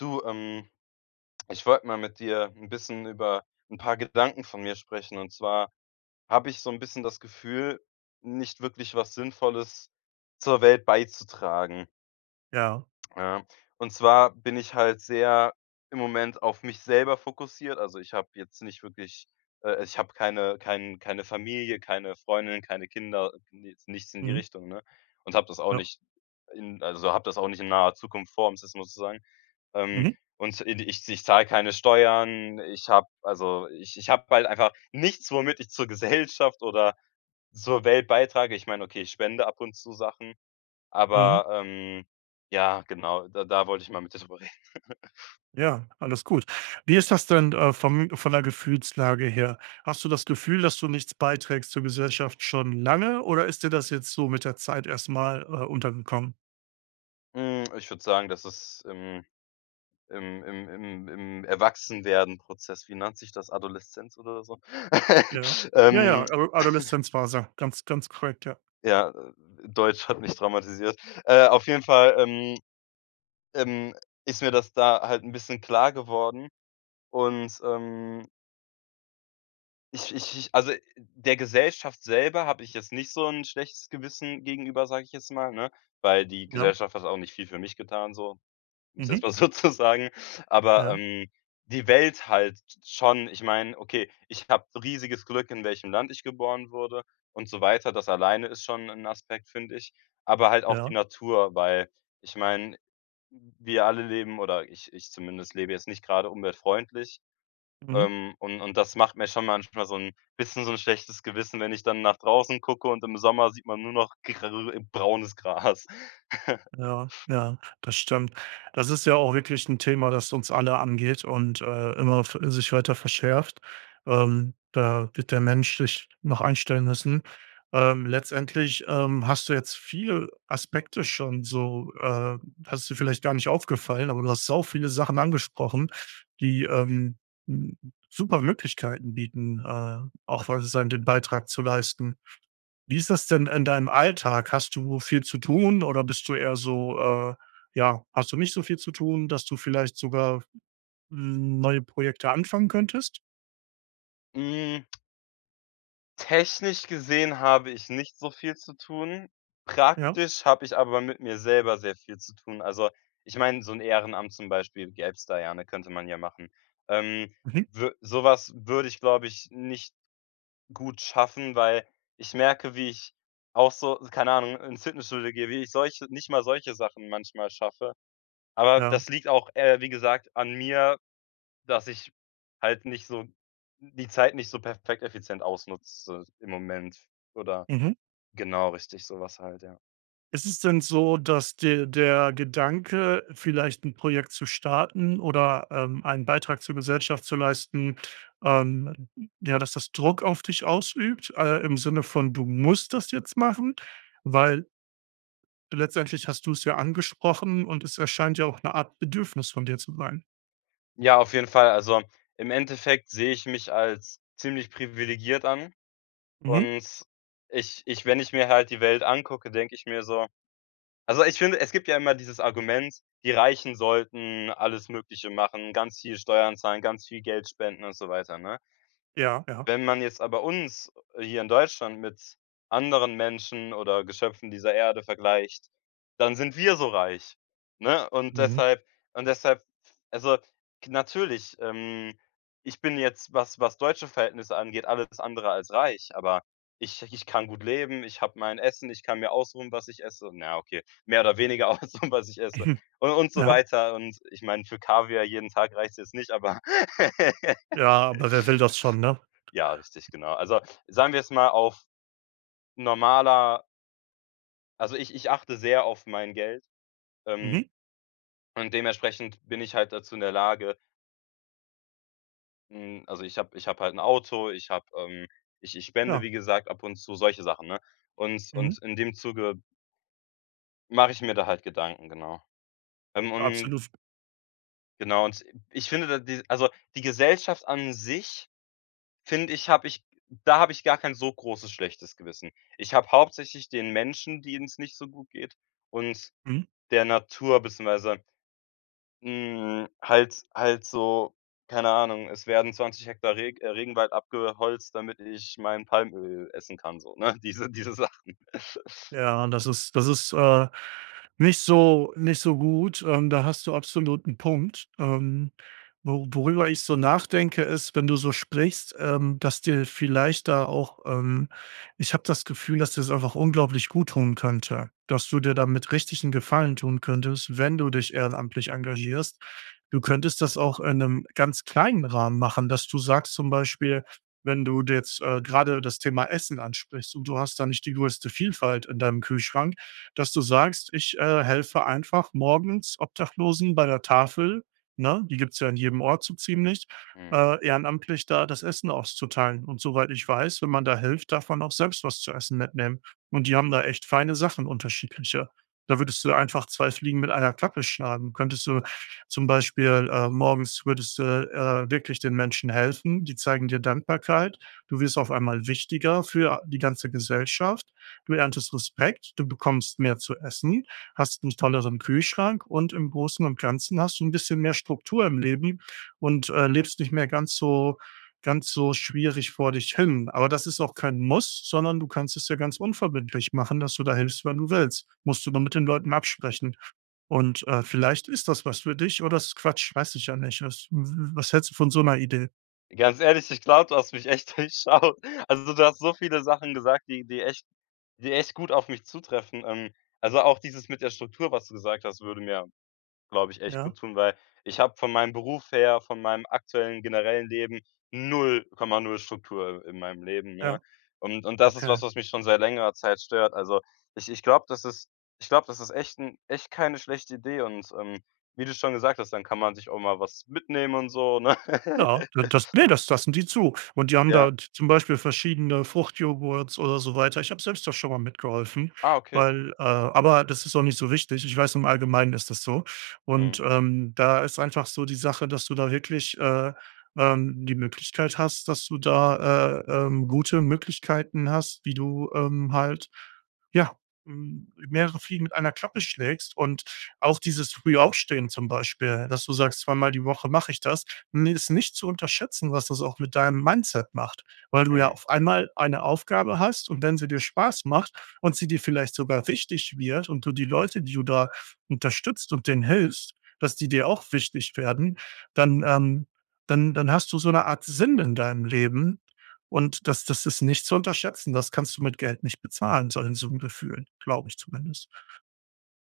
Du, ähm, ich wollte mal mit dir 'n bisschen über 'n paar Gedanken von mir sprechen. Und zwar habe ich so 'n bisschen das Gefühl, nicht wirklich was Sinnvolles zur Welt beizutragen. Ja. Ja, und zwar bin ich halt sehr im Moment auf mich selber fokussiert. Also, ich habe jetzt nicht wirklich, äh ich habe keine kein keine Familie, keine Freundin, keine Kinder, ne, jetzt nichts in die Mhm. Richtung, ne? Und, habe das auch Ja. nicht in also, habe das auch nicht in naher Zukunft vor, ums jetzt mal zu sagen. Ähm, Mhm. und, i di ich z ich zahle keine Steuern, ich habe also, ich ich habe halt einfach nichts, womit ich zur Gesellschaft oder zur Welt beitrage. Ich meine, okay, ich spende ab und zu Sachen. Mhm. Aber, ähm, ja, genau, da da wollte ich mal mit drüber reden. Ja, alles gut. Wie ist das denn, äh, vom von der Gefühlslage her? Hast du das Gefühl, dass du nichts beiträgst zur Gesellschaft schon lange oder ist dir das jetzt so mit der Zeit erst mal, äh, untergekommen? Hm, ich würde sagen, dass es im im im im im Erwachsenwerden-Prozess wie nennt sich das, Adoleszenz oder so, Ja, ja, ja, ähm Ado Adoleszenz-Phase, ganz, ganz korrekt, ja. Ja, äh, Deutsch hat mich traumatisiert. Äh, auf jeden Fall, ähm ähm, ist mir das da halt 'n bisschen klar geworden. Und, ähm ich ich ich also der Gesellschaft selber habe ich jetzt nicht so 'n schlechtes Gewissen gegenüber, sage ich jetzt mal, ne? Weil die Ja. Gesellschaft hat auch nicht viel für mich getan so, um's jetzt Mhm. mal so zu sagen. Aber, Ja. ähm, die Welt halt schon, ich meine okay, ich habe riesiges Glück, in welchem Land ich geboren wurde und so weiter. Das alleine ist schon 'n Aspekt, finde ich. Aber halt auch die Ja. Natur, weil ich meine, wir alle leben oder ich ich zumindest lebe jetzt nicht gerade umweltfreundlich. Mhm. Ähm, und und das macht mir schon manchmal so 'n bisschen so 'n schlechtes Gewissen, wenn ich dann nach draußen gucke und im Sommer sieht man nur noch grellbraunes Gras. Ja, ja, das stimmt. Das ist ja auch wirklich 'n Thema, das uns alle angeht und, äh, immer ve sich weiter verschärft. Ähm, da wird der Mensch sich noch einstellen müssen. Ähm, letztendlich, ähm, hast du jetzt viel Aspekte schon so, äh hast du vielleicht gar nicht aufgefallen, aber du hast sau viele Sachen angesprochen, die, ähm, hm, super Möglichkeiten bieten, äh, auch [unintelligible] den Beitrag zu leisten. Wie ist das denn in deinem Alltag? Hast du viel zu tun oder bist du eher so, äh ja, hast du nicht so viel zu tun, dass du vielleicht sogar neue Projekte anfangen könntest? Hm. Technisch gesehen habe ich nicht so viel zu tun, Ja. praktisch habe ich aber mit mir selber sehr viel zu tun. Also ich meine, so 'n Ehrenamt zum Beispiel, gäb's da ja, ne, könnte man ja machen. Ähm, Wie? wü so was würde ich glaube ich nicht gut schaffen, weil ich merke wie ich auch so, s keine Ahnung, ins Fitnessstudio gehe, wie ich solche nicht mal solche Sachen manchmal schaffe. Aber Ja. das liegt auch, äh, wie gesagt an mir, dass ich halt nicht so d die Zeit nicht so perfekt effizient ausnutze im Moment oder Mhm. genau richtig so was halt, ja. Ist es denn so, dass dir der Gedanke, vielleicht 'n Projekt zu starten oder, ähm, einen Beitrag zur Gesellschaft zu leisten, ähm, ja, dass das Druck auf dich ausübt, äh, im Sinne von, du musst das jetzt machen? Weil letztendlich hast du es ja angesprochen und es erscheint ja auch 'ne Art Bedürfnis von dir zu sein. Ja, auf jeden Fall. Also, im Endeffekt sehe ich mich als ziemlich privilegiert an. Mhm. Und ich ich wenn ich mir halt die Welt angucke, denke ich mir so also ich finde, es gibt ja immer dieses Argument: Die Reichen sollten alles Mögliche machen, ganz viel Steuern zahlen, ganz viel Geld spenden und so weiter, ne? Ja, ja. Wenn man jetzt aber uns, äh, hier in Deutschland mit anderen Menschen oder Geschöpfen dieser Erde vergleicht, dann sind wir so reich, ne? Und Mhm. deshalb und deshalb f also, k natürlich, ähm, ich bin jetzt, was was deutsche Verhältnisse angeht, alles andere als reich. Aber ich ich kann gut leben, ich habe mein Essen, ich kann mir aussuchen, was ich esse. Na ja, okay. Mehr oder weniger aussuchen, was ich esse. Hm, Und und so ja. weiter. Und, äh, ich meine, für Kaviar jeden Tag reicht's jetzt nicht, aber Ja, aber wer will das schon, ne? Ja, richtig, genau. Also sagen wir jetzt mal auf normaler also, ich ich achte sehr auf mein Geld, Mhm. ähm, und dementsprechend bin ich halt dazu in der Lage hm, also, ich habe ich habe halt 'n Auto, ich habe, ähm ich ich spende Ja. wie gesagt ab und zu, solche Sachen, ne? Und Mhm. und in dem Zuge mache ich mir da halt Gedanken, genau. Ähm, und Absolut. F Genau und i ich finde, da die also die Gesellschaft an sich, finde ich habe ich da habe ich gar kein so großes, schlechtes Gewissen. Ich habe hauptsächlich den Menschen, denen's nicht so gut geht und Mhm. der Natur beziehungsweise hm, halt halt so keine Ahnung, es werden 20 Hektar Reg äh, Regenwald abgeholzt, damit ich mein Palmöl essen kann so, ne, diese diese Sachen. Ja, das ist das ist, äh, nicht so nicht so gut, ähm, da hast du absolut 'n Punkt. Ähm, wo worüber ich so nachdenke, ist, wenn du so sprichst, ähm, dass dir vielleicht da auch, ähm ich habe das Gefühl, dass dir's einfach unglaublich gut tun könnte, dass du dir damit richtig 'n Gefallen tun könntest, wenn du dich ehrenamtlich engagierst. Du könntest das auch in 'nem ganz kleinen Rahmen machen, dass du sagst zum Beispiel, wenn du d jetzt, äh, gerade das Thema Essen ansprichst und du hast da nicht die größte Vielfalt in deinem Kühlschrank, dass du sagst: „Ich, äh, helfe einfach morgens Obdachlosen bei der Tafel“, ne? Die gibt's ja in jedem Ort so ziemlich, Mhm. äh ehrenamtlich da das Essen auszuteilen. Und soweit ich weiß, wenn man da hilft, darf man auch selbst was zu essen mitnehmen und die haben da echt feine Sachen unterschiedliche. Da würdest du einfach 2 Fliegen mit einer Klappe schlagen. Könntest du zum Beispiel äh, morgens würdest du, äh, wirklich den Menschen helfen, die zeigen dir Dankbarkeit. Du wirst auf einmal wichtiger für a die ganze Gesellschaft. Du erntest Respekt, du bekommst mehr zu essen, hast 'nen tolleren Kühlschrank und im Großen und Ganzen hast du 'n bisschen mehr Struktur im Leben und, äh, lebst nicht mehr ganz so ganz so schwierig vor dich hin. Aber das ist auch kein Muss, sondern du kannst es ja ganz unverbindlich machen, dass du da hilfst, wenn du willst. Musst du nur mit den Leuten absprechen. Und, äh, vielleicht ist das was für dich oder es ist Quatsch, weiß ich ja nicht ist. W w was hältst du von so 'ner Idee? Ganz ehrlich, ich glaube, du hast mich echt durchschaut. Also, du hast so viele Sachen gesagt, die die echt die echt gut auf mich zutreffen. Ähm, also auch dieses mit der Struktur, was du gesagt hast, würde mir, glaube ich, echt Ja. gut tun, weil ich habe von meinem Beruf her, von meinem aktuellen, generellen Leben 0,0 Struktur in meinem Leben, ne? Ja. Und und das ist was, Okay. was mich schon seit längerer Zeit stört. Also, ich ich glaube, das ist ich glaube, das ist echt 'n echt keine schlechte Idee und, ähm, wie du schon gesagt hast, dann kann man sich auch mal was mitnehmen und so, ne? Ja, d das ne, das lassen die zu. Und die haben da Ja. z zum Beispiel verschiedene Fruchtjoghurts oder so weiter. Ich habe selbst da schon mal mitgeholfen, Ah, okay. weil, äh aber das ist auch nicht so wichtig. Ich weiß, im Allgemeinen ist das so. Und, Mhm. ähm, da ist einfach so die Sache, dass du da wirklich, äh, ähm, die Möglichkeit hast, dass du da, äh, ähm, gute Möglichkeiten hast, wie du, ähm, halt, ja, hm, mehrere Fliegen mit einer Klappe schlägst und auch dieses frühe Aufstehen zum Beispiel, dass du sagst, zweimal die Woche mache ich das, ni ist nicht zu unterschätzen, was das auch mit deinem Mindset macht. Weil du ja Mhm. auf einmal eine Aufgabe hast und wenn sie dir Spaß macht und sie dir vielleicht sogar wichtig wird und du die Leute, die du da unterstützt und denen hilfst, dass die dir auch wichtig werden, dann, ähm dann dann hast du so 'ne Art Sinn in deinem Leben und das das ist nicht zu unterschätzen. Das kannst du mit Geld nicht bezahlen, [unintelligible] so 'n Gefühlen, glaube ich zumindest.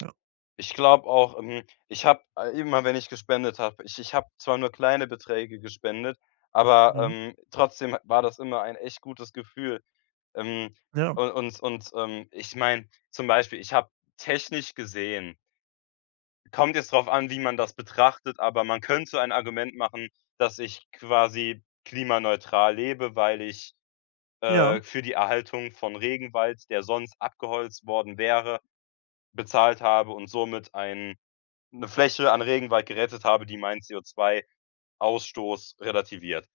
Ja. Ich glaube auch, ähm, ich habe immer, wenn ich gespendet habe, ich ich habe zwar nur kleine Beträge gespendet, aber, Mhm. ähm, trotzdem ha war das immer ein echt gutes Gefühl. Ähm, Ja. un und und, ähm, ich meine, zum Beispiel, ich habe technisch gesehen kommt jetzt darauf an, wie man das betrachtet, aber man könnte so ein Argument machen, dass ich quasi klimaneutral lebe, weil ich, Ja. äh, für die Erhaltung von Regenwald, der sonst abgeholzt worden wäre, bezahlt habe und somit ein 'ne Fläche an Regenwald gerettet habe, die meinen CO2-Ausstoß relativiert.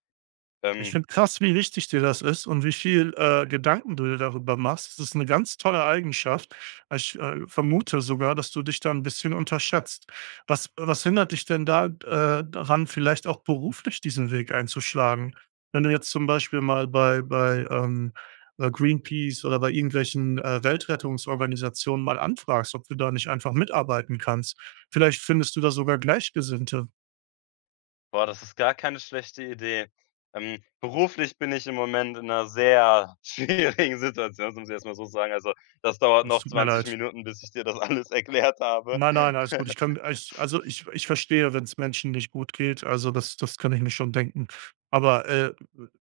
Ich Ähm finde krass, wie wichtig dir das ist und wie viel, äh, Gedanken du dir darüber machst. Das ist 'ne ganz tolle Eigenschaft. Ich, äh, vermute sogar, dass du dich da 'n bisschen unterschätzt. Was was hindert dich denn da d äh, daran, vielleicht auch beruflich diesen Weg einzuschlagen? Wenn du jetzt zum Beispiel mal bei bei, ähm, äh, Greenpeace oder bei irgendwelchen, äh, Weltrettungsorganisationen mal anfragst, ob du da nicht einfach mitarbeiten kannst. Vielleicht findest du da sogar Gleichgesinnte. Boah, das ist gar keine schlechte Idee. Ähm, beruflich bin ich im Moment in 'ner sehr schwierigen Situation, das muss ich erst mal so sagen. Also das dauert Das noch tut mir 20 leid. Minuten, bis ich dir das alles erklärt habe. Nein, nein, alles gut. Ich kann, äh ich also ich ich verstehe, wenn's Menschen nicht gut geht, also das das kann ich mir schon denken. Aber, äh,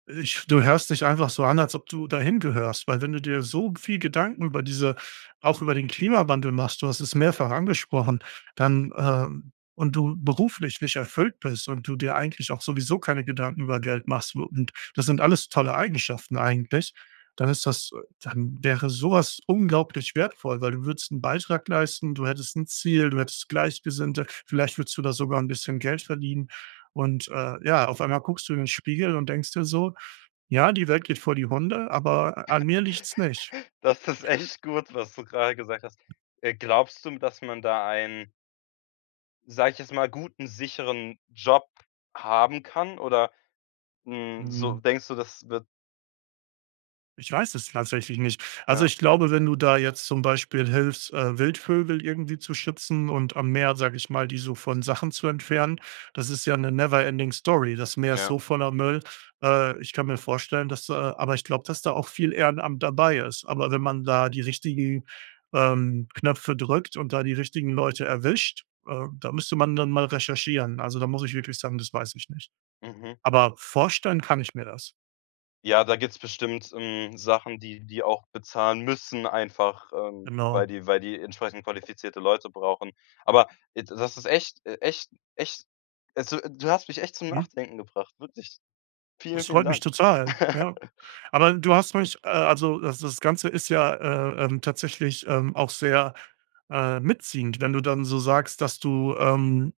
ich du hörst dich einfach so an, als ob du da hingehörst, weil wenn du dir so g viel Gedanken über diese auch über den Klimawandel machst, du hast es mehrfach angesprochen, dann, ähm und du beruflich nicht erfüllt bist und du dir eigentlich auch sowieso keine Gedanken über Geld machst, wo und das sind alles tolle Eigenschaften eigentlich, dann ist das dann wäre sowas unglaublich wertvoll. Weil du würdest 'n Beitrag leisten, du hättest 'n Ziel, du hättest Gleichgesinnte, vielleicht würdest du da sogar 'n bisschen Geld verdienen. Und, äh, ja, auf einmal guckst du in den Spiegel und denkst dir so: „Ja, die Welt geht vor die Hunde, aber an mir liegt's nicht.“ Das ist echt gut, was du grade gesagt hast. Äh, glaubst du, hm, dass man da einen sage ich jetzt mal, guten, sicheren Job haben kann? Oder, hm, so Mhm. denkst du, das wird Ich weiß es tatsächlich nicht. Also, Ja. ich glaube, wenn du da jetzt zum Beispiel hilfst, äh, Wildvögel irgendwie zu schützen und am Meer, sage ich mal, die so von Sachen zu entfernen, das ist ja 'ne never ending story. Das Meer ist Ja. so voller Müll. Äh, ich kann mir vorstellen, dass da aber ich glaube, dass da auch viel Ehrenamt dabei ist. Aber wenn man da die richtigen, ähm, Knöpfe drückt und da die richtigen Leute erwischt, ähm, da müsste man dann mal recherchieren. Also, da muss ich wirklich sagen: „Das weiß ich nicht.“ Mhm. Aber vorstellen kann ich mir das. Ja, da gibt's bestimmt, hm, Sachen, die die auch bezahlen müssen einfach, ähm, weil Genau. die weil die entsprechend qualifizierte Leute brauchen. Aber ed das ist echt e echt echt also du hast mich echt zum Mhm. Nachdenken gebracht, wirklich. Vielen, Das vielen freut mich Dank. total, ja. Aber du hast mich, äh also das das Ganze ist ja, äh, ähm, tatsächlich, ähm, auch sehr, äh, mitziehend, wenn du dann so sagst, dass du, ähm,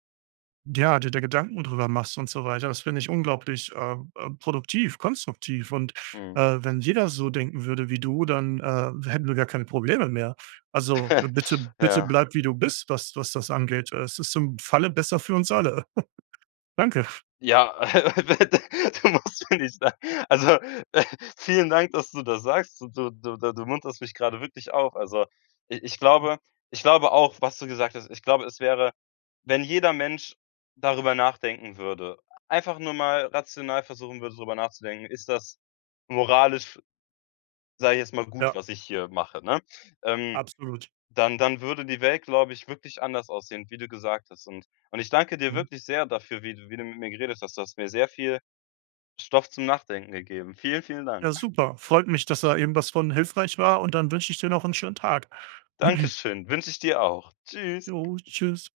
ja, dir da Gedanken drüber machst und so weiter. Das finde ich unglaublich, ähm ähm, produktiv, konstruktiv und, Mhm. äh, wenn jeder so denken würde wie du, dann, äh, hätten wir gar keine Probleme mehr. Also bitte bitte Ja. bleib, wie du bist, was was das angeht. Es ist im Falle besser für uns alle. Danke. Ja [unintelligible] du musst mir nicht also, äh, vielen Dank, dass du das sagst. Du du, da du munterst mich grade wirklich auf. Also, i ich Mhm. glaube ich glaube auch, was du gesagt hast ich glaube, es wäre wenn jeder Mensch darüber nachdenken würde, einfach nur mal rational versuchen würde, drüber nachzudenken, ist das moralisch f sage ich jetzt mal, gut, Ja. was ich hier mache, ne? Ähm, Absolut. dann dann würde die Welt, glaube ich, wirklich anders aussehen, wie du gesagt hast. Und und ich danke dir Mhm. wirklich sehr dafür, wie d wie du mit mir geredet hast, du hast mir sehr viel Stoff zum Nachdenken gegeben. Vielen, vielen Dank. Ja, super. Freut mich, dass da irgendwas von hilfreich war, und dann wünsche ich dir noch 'n schönen Tag. Danke schön, wünsche ich dir auch. Ja, Tschüss. tschüss.